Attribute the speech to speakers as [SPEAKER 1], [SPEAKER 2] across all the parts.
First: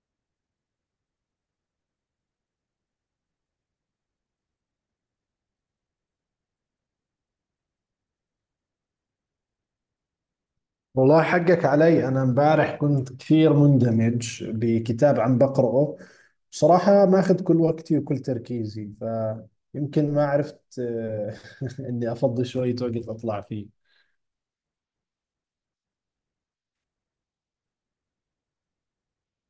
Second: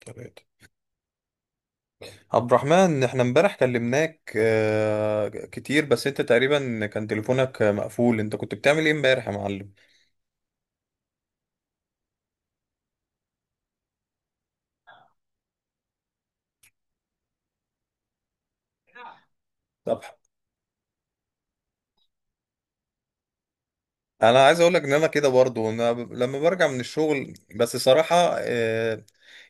[SPEAKER 1] تلاتة عبد الرحمن، احنا امبارح كلمناك كتير، بس انت تقريبا كان تليفونك مقفول. انت كنت بتعمل ايه امبارح يا معلم؟
[SPEAKER 2] والله حقك علي. أنا امبارح كنت كثير مندمج بكتاب عم بقرأه. بصراحة ماخذ كل وقتي وكل تركيزي.
[SPEAKER 1] طب
[SPEAKER 2] فيمكن ما عرفت إني أفضي شوية وقت أطلع فيه.
[SPEAKER 1] انا عايز اقولك ان انا كده برضو. لما برجع من الشغل بس صراحة،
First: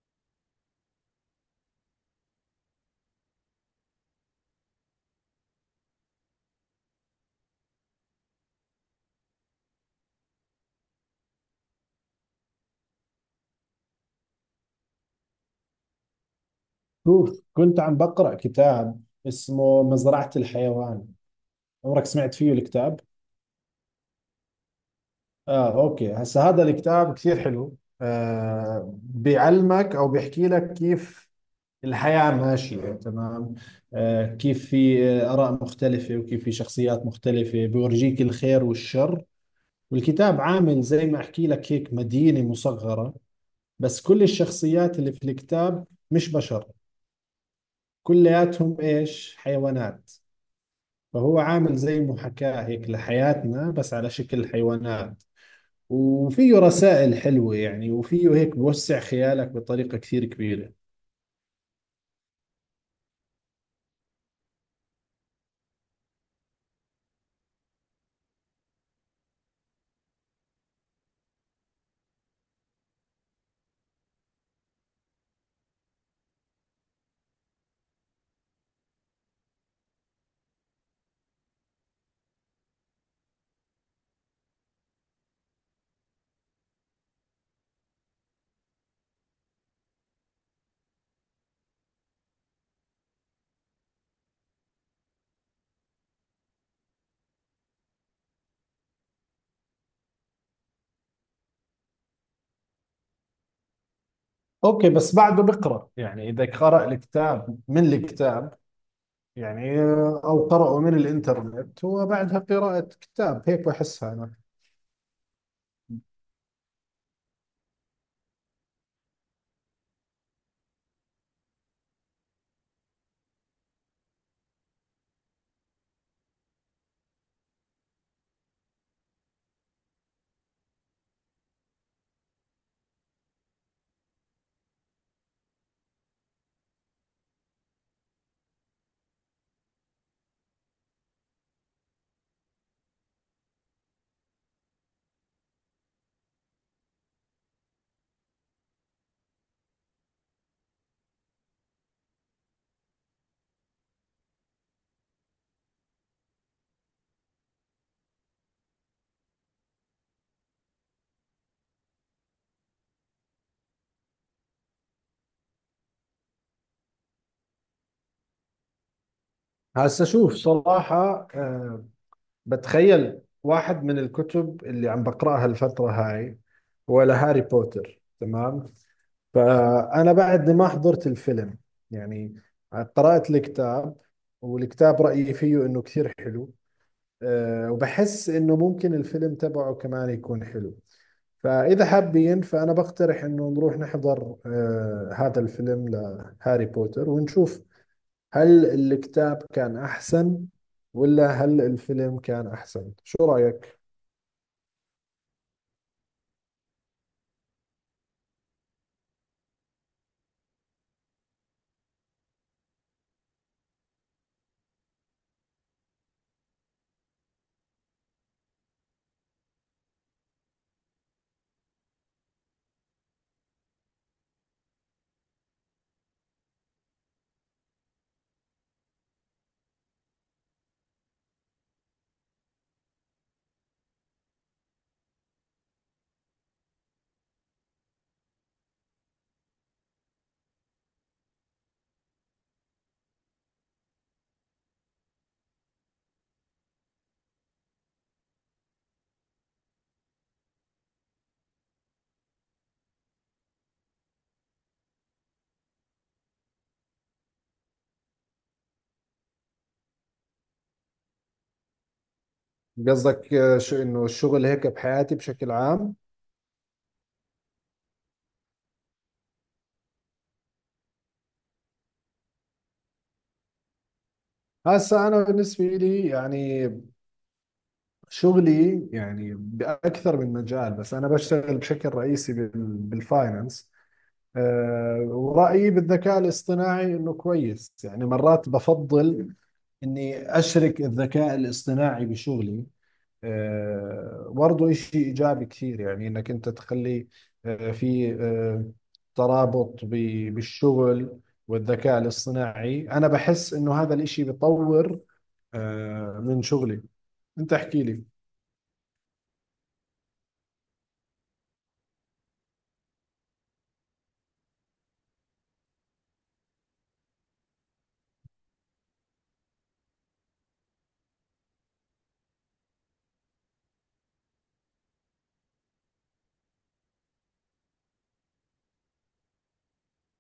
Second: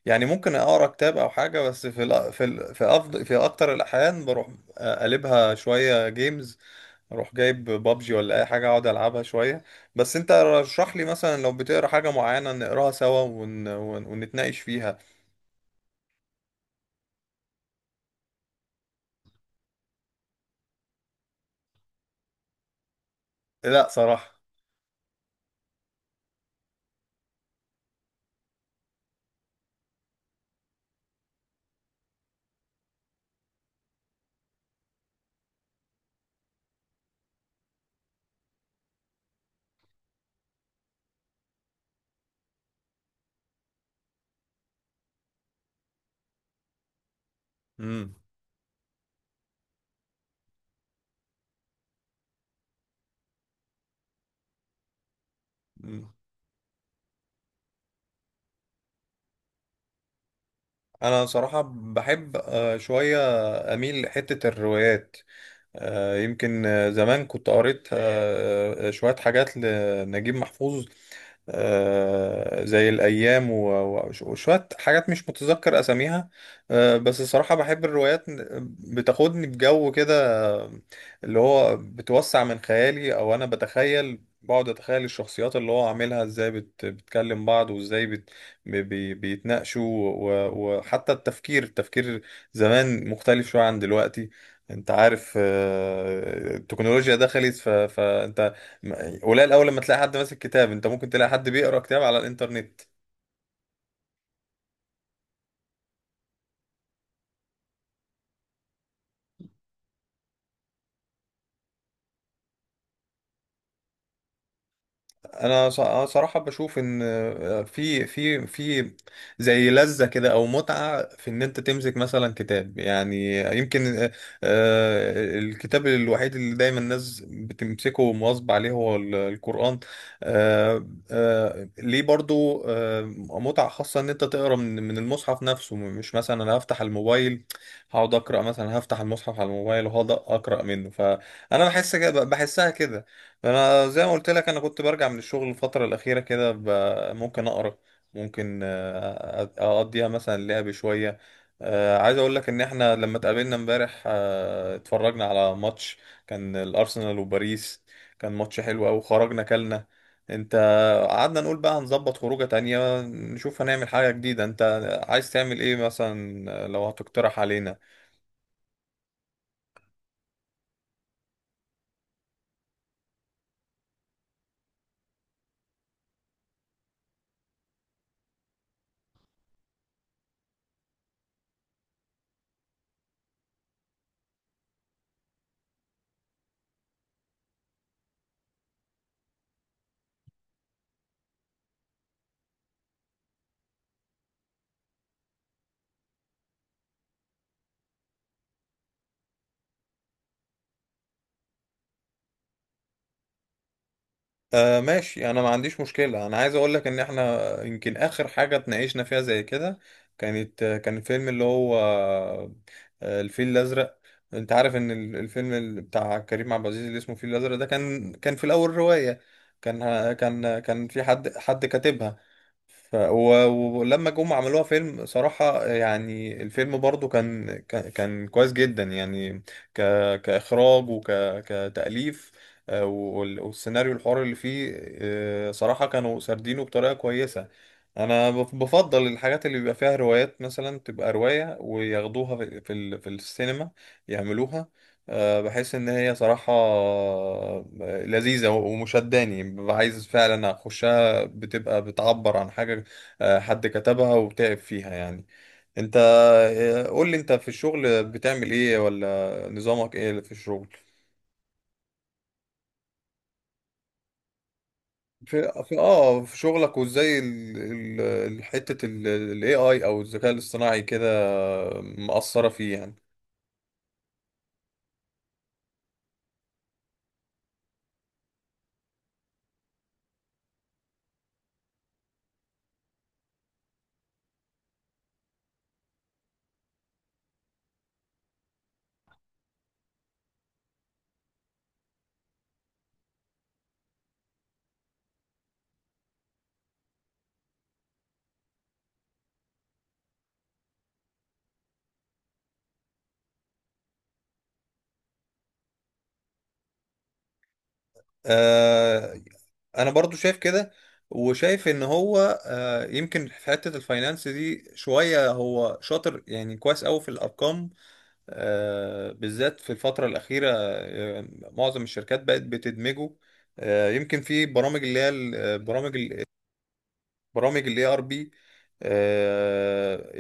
[SPEAKER 1] يعني ممكن اقرا كتاب او حاجة. بس في أفضل في اكتر الاحيان بروح اقلبها شوية جيمز، اروح جايب بابجي ولا اي حاجة اقعد العبها شوية. بس انت رشح لي مثلا لو بتقرا حاجة معينة نقراها سوا ونتناقش فيها.
[SPEAKER 2] شوف، كنت عم بقرأ كتاب اسمه مزرعة الحيوان. عمرك سمعت فيه الكتاب؟
[SPEAKER 1] لا صراحة.
[SPEAKER 2] آه، أوكي. هسا هذا الكتاب كثير حلو، بيعلمك أو بيحكي لك كيف الحياة ماشية تمام. كيف في آراء مختلفة، وكيف في شخصيات مختلفة بيورجيك الخير والشر. والكتاب عامل زي ما أحكي لك هيك مدينة مصغرة، بس كل الشخصيات اللي في الكتاب مش بشر،
[SPEAKER 1] امم
[SPEAKER 2] كلياتهم إيش حيوانات. فهو عامل زي محاكاة هيك لحياتنا بس على شكل حيوانات.
[SPEAKER 1] امم
[SPEAKER 2] وفيه رسائل حلوة يعني، وفيه هيك بوسع خيالك بطريقة كثير كبيرة.
[SPEAKER 1] انا صراحة بحب، شوية اميل لحتة الروايات. يمكن زمان كنت قريت، شوية حاجات لنجيب محفوظ، زي الأيام وشوية حاجات مش متذكر أساميها. بس الصراحة بحب الروايات، بتاخدني بجو كده، اللي هو بتوسع من خيالي. أو أنا بتخيل، بقعد أتخيل الشخصيات اللي هو عاملها إزاي بتكلم بعض، وإزاي بت بي بي- بيتناقشوا. وحتى التفكير زمان مختلف شوية عن دلوقتي. انت عارف، التكنولوجيا دخلت فانت قليل اول لما تلاقي حد ماسك كتاب. انت ممكن تلاقي حد بيقرا كتاب على الانترنت.
[SPEAKER 2] اوكي، بس بعده بقرا يعني، اذا قرا الكتاب من الكتاب يعني، أو قرأوا من الإنترنت وبعدها قراءة كتاب هيك بحسها أنا.
[SPEAKER 1] أنا صراحه بشوف ان، في زي لذه كده او متعه في ان انت تمسك مثلا كتاب، يعني يمكن، الكتاب الوحيد اللي دايما الناس بتمسكه ومواظب عليه هو القران. ليه برضو؟ متعه خاصه ان انت تقرا من المصحف نفسه، مش مثلا انا هفتح الموبايل هقعد اقرا. مثلا هفتح المصحف على الموبايل وهقعد اقرا منه، فانا بحس كده، بحسها كده. انا زي ما قلت لك، انا كنت برجع من الشغل الفتره الاخيره كده ممكن اقرا، ممكن، اقضيها مثلا لعب شويه. عايز اقول لك ان احنا لما اتقابلنا امبارح، اتفرجنا على ماتش، كان الارسنال وباريس. كان ماتش حلو قوي. خرجنا كلنا، انت. قعدنا نقول بقى هنظبط خروجه تانية، نشوف هنعمل حاجه جديده. انت عايز تعمل ايه مثلا، لو هتقترح علينا؟
[SPEAKER 2] هسا شوف، صراحة بتخيل واحد من الكتب اللي عم بقرأها الفترة هاي، ولا هاري بوتر. تمام؟ فأنا بعدني ما حضرت الفيلم يعني، قرأت الكتاب. والكتاب رأيي فيه إنه كثير حلو. وبحس إنه ممكن الفيلم تبعه كمان يكون حلو. فإذا حابين، فأنا بقترح إنه نروح نحضر هذا الفيلم لهاري بوتر، ونشوف هل الكتاب كان أحسن ولا هل الفيلم كان أحسن. شو رأيك؟
[SPEAKER 1] آه ماشي، انا ما عنديش مشكلة. انا عايز اقول لك ان احنا يمكن اخر حاجة اتناقشنا فيها زي كده كان الفيلم اللي هو، الفيل الازرق. انت عارف ان الفيلم بتاع كريم عبد العزيز اللي اسمه الفيل الازرق، ده كان في الاول رواية. كان في حد كاتبها. ف... و... ولما جم عملوها فيلم، صراحة يعني الفيلم برضو كان كويس جدا يعني، ك... كإخراج وك... كتأليف. والسيناريو الحوار اللي فيه، صراحة كانوا سردينه بطريقة كويسة. بفضل الحاجات اللي بيبقى فيها روايات، مثلا تبقى رواية وياخدوها في السينما يعملوها. بحس إن هي صراحة، لذيذة ومشداني، ببقى عايز فعلا أخش، بتبقى بتعبر عن حاجة، حد كتبها وتعب فيها يعني. انت، قول لي انت في الشغل بتعمل ايه، ولا نظامك ايه في الشغل؟
[SPEAKER 2] قصدك شو إنه الشغل هيك بحياتي بشكل
[SPEAKER 1] في في
[SPEAKER 2] عام؟
[SPEAKER 1] اه في شغلك، وازاي حتة الاي اي او الذكاء الاصطناعي كده مأثرة فيه يعني؟
[SPEAKER 2] هسا أنا بالنسبة لي يعني، شغلي يعني بأكثر من مجال، بس أنا بشتغل بشكل رئيسي بالفاينانس. ورأيي بالذكاء الاصطناعي إنه كويس. يعني مرات بفضل إني أشرك الذكاء الاصطناعي بشغلي. برضه إشي إيجابي كثير، يعني إنك أنت تخلي آه، في آه، ترابط بالشغل. والذكاء الاصطناعي أنا بحس إنه هذا الإشي بيطور من شغلي. أنت احكي لي.
[SPEAKER 1] آه، انا برضو شايف كده. وشايف ان هو آه، يمكن في حتة الفاينانس دي شوية هو شاطر، يعني كويس قوي في الارقام. بالذات في الفترة الأخيرة، معظم الشركات بقت بتدمجه. يمكن في برامج، اللي هي برامج الـ ERP.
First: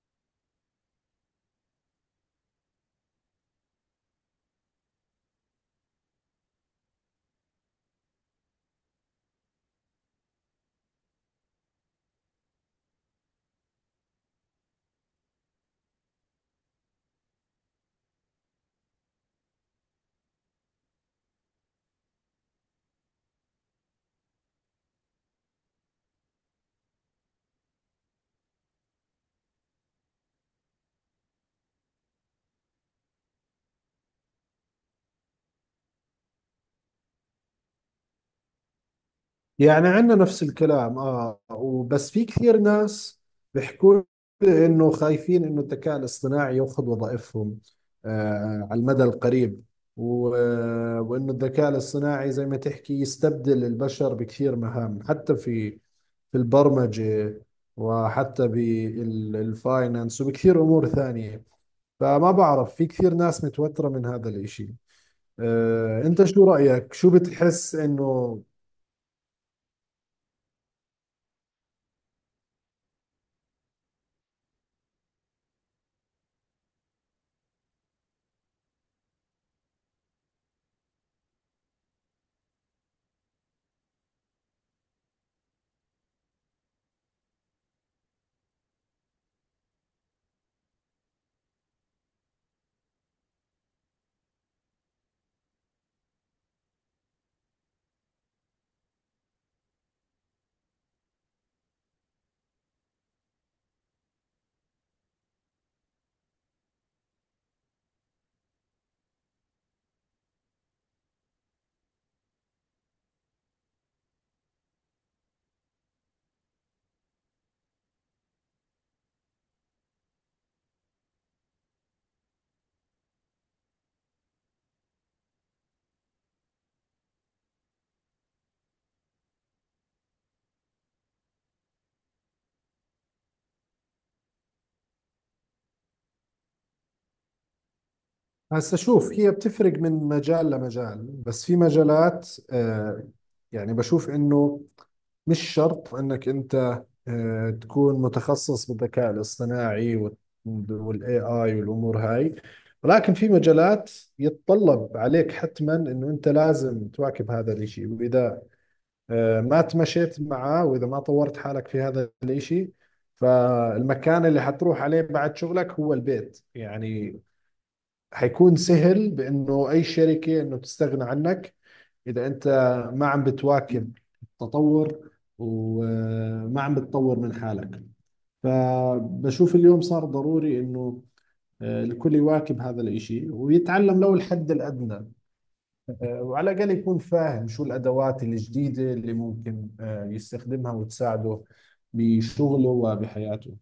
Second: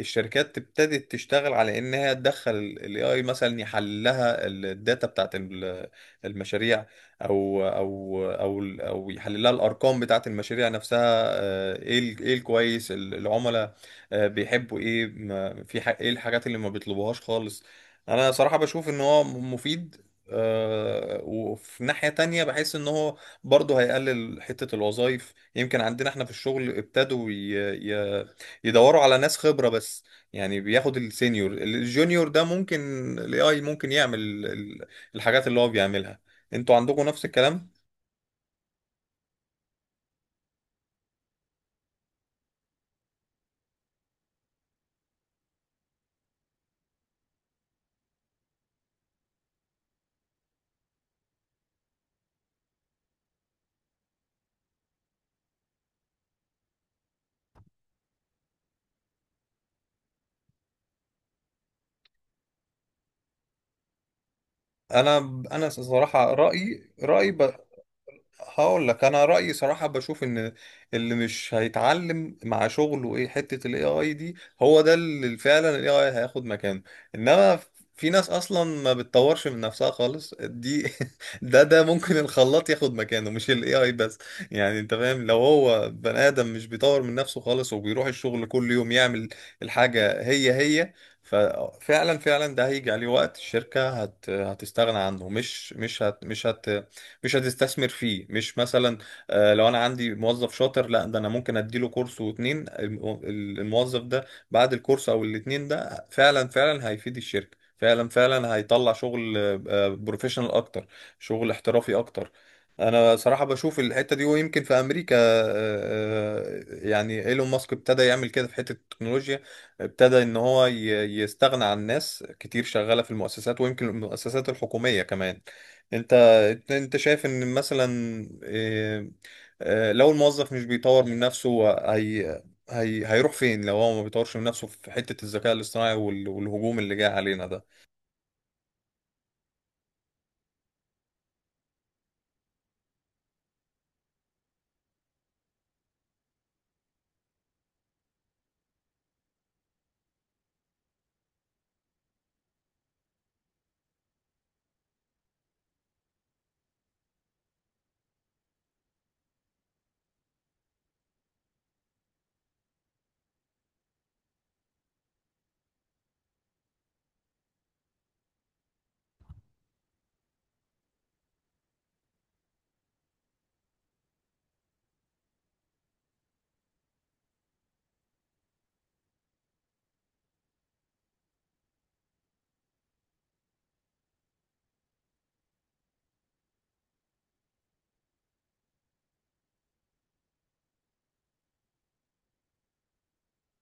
[SPEAKER 1] الشركات ابتدت تشتغل على انها تدخل الـ AI، مثلا يحلل لها الداتا بتاعت المشاريع، او يحلل لها الارقام بتاعت المشاريع نفسها. ايه الكويس، العملاء بيحبوا ايه، ايه الحاجات اللي ما بيطلبوهاش خالص. انا صراحة بشوف ان هو مفيد. وفي ناحية تانية بحس ان هو برضه هيقلل حتة الوظائف. يمكن عندنا احنا في الشغل ابتدوا ي... يدوروا على ناس خبرة بس. يعني بياخد السينيور، الجونيور ده ممكن الـ AI ممكن يعمل الحاجات اللي هو بيعملها. انتوا عندكم نفس الكلام؟
[SPEAKER 2] يعني عندنا نفس الكلام، اه، وبس في كثير ناس بيحكوا لي انه خايفين انه الذكاء الاصطناعي ياخذ وظائفهم على المدى القريب. وانه الذكاء الاصطناعي زي ما تحكي يستبدل البشر بكثير مهام، حتى في البرمجة، وحتى بالفاينانس وبكثير امور ثانية. فما بعرف، في كثير ناس متوترة من هذا الاشي.
[SPEAKER 1] انا انا
[SPEAKER 2] انت
[SPEAKER 1] صراحة
[SPEAKER 2] شو
[SPEAKER 1] رأيي
[SPEAKER 2] رأيك؟ شو
[SPEAKER 1] رأيي
[SPEAKER 2] بتحس انه؟
[SPEAKER 1] هقول لك انا رايي صراحه، بشوف ان اللي مش هيتعلم مع شغله ايه حته الـ AI دي، هو ده اللي فعلا الـ AI هياخد مكانه. انما في ناس اصلا ما بتطورش من نفسها خالص دي، ده ممكن الخلاط ياخد مكانه مش الـ AI بس. يعني انت فاهم، لو هو بني ادم مش بيطور من نفسه خالص، وبيروح الشغل كل يوم يعمل الحاجه هي هي، ففعلا ده هيجي عليه وقت الشركه هتستغنى عنه. مش هتستثمر فيه. مش مثلا، لو انا عندي موظف شاطر، لا ده انا ممكن اديله كورس واتنين. الموظف ده بعد الكورس او الاتنين ده، فعلا هيفيد الشركة، فعلا هيطلع شغل بروفيشنال اكتر، شغل احترافي اكتر. انا صراحة بشوف الحتة دي. ويمكن في امريكا، يعني ايلون ماسك ابتدى يعمل كده في حتة التكنولوجيا. ابتدى ان هو يستغنى عن ناس كتير شغالة في المؤسسات، ويمكن المؤسسات الحكومية كمان. انت، انت شايف ان مثلا، إيه، لو الموظف مش بيطور من نفسه، هي هيروح فين لو هو ما بيطورش من نفسه في حتة الذكاء الاصطناعي والهجوم اللي جاي علينا ده؟
[SPEAKER 2] هسا شوف، هي بتفرق من مجال لمجال، بس في مجالات يعني بشوف انه مش شرط انك انت تكون متخصص بالذكاء الاصطناعي والاي اي والامور هاي. ولكن في مجالات يتطلب عليك حتما انه انت لازم تواكب هذا الاشي. واذا ما تمشيت معاه واذا ما طورت حالك في هذا الاشي، فالمكان اللي حتروح عليه بعد شغلك هو البيت يعني. حيكون سهل بانه اي شركه انه تستغنى عنك اذا انت ما عم بتواكب التطور وما عم بتطور من حالك. فبشوف اليوم صار ضروري انه الكل يواكب هذا الاشي ويتعلم لو الحد الادنى. وعلى الاقل يكون فاهم شو الادوات الجديده اللي ممكن يستخدمها وتساعده بشغله وبحياته.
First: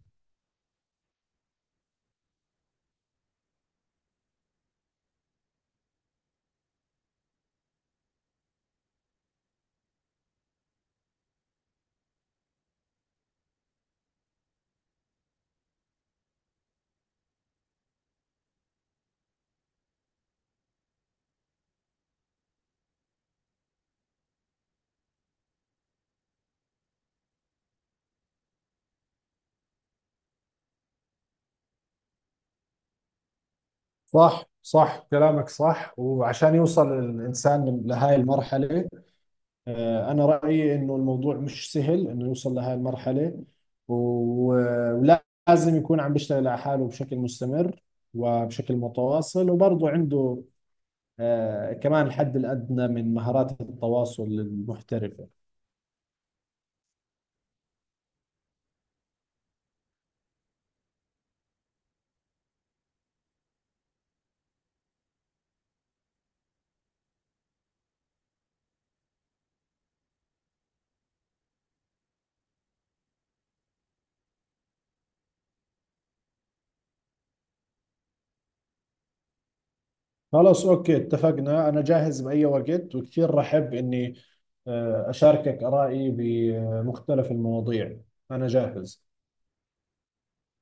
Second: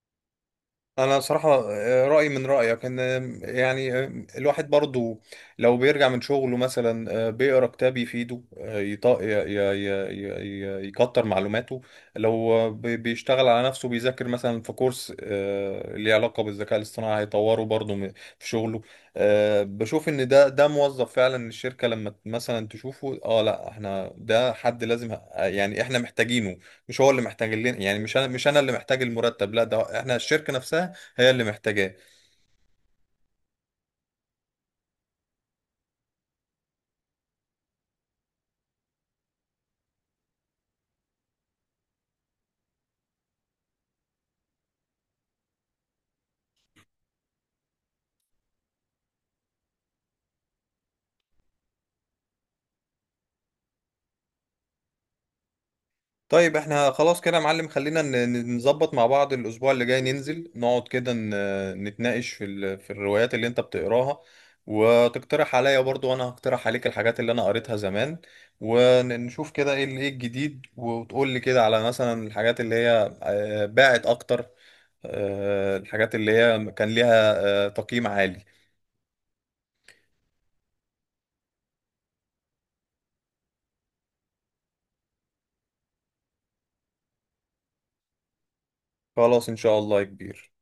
[SPEAKER 1] انا صراحة، رأيي من رأيك. ان يعني الواحد برضو لو بيرجع من شغله مثلا، بيقرا كتاب يفيده، يكتر معلوماته. لو بيشتغل على نفسه، بيذاكر مثلا في كورس، ليه علاقة بالذكاء الاصطناعي، هيطوره برضو في شغله. بشوف ان ده موظف فعلا. الشركة لما مثلا تشوفه، اه لا احنا ده حد لازم، يعني احنا محتاجينه، مش هو اللي محتاج لنا. يعني مش انا اللي محتاج المرتب، لا ده احنا الشركة نفسها هي اللي محتاجاه.
[SPEAKER 2] صح، صح كلامك صح. وعشان يوصل الإنسان لهاي المرحلة، أنا رأيي إنه الموضوع مش سهل إنه يوصل لهي المرحلة. و- ولازم يكون عم بيشتغل على حاله بشكل مستمر وبشكل متواصل، وبرضه عنده كمان الحد الأدنى من مهارات التواصل المحترفة.
[SPEAKER 1] طيب احنا خلاص كده يا معلم. خلينا نظبط مع بعض الاسبوع اللي جاي، ننزل نقعد كده نتناقش في في الروايات اللي انت بتقراها، وتقترح عليا برضو، وانا هقترح عليك الحاجات اللي انا قريتها زمان، ونشوف كده ايه ايه الجديد. وتقول لي كده على مثلا الحاجات اللي هي باعت اكتر، الحاجات اللي هي كان ليها تقييم عالي.
[SPEAKER 2] خلاص أوكي، اتفقنا. أنا جاهز بأي وقت، وكثير رحب إني أشاركك آرائي بمختلف المواضيع. أنا جاهز.
[SPEAKER 1] خلاص ان شاء الله يا كبير.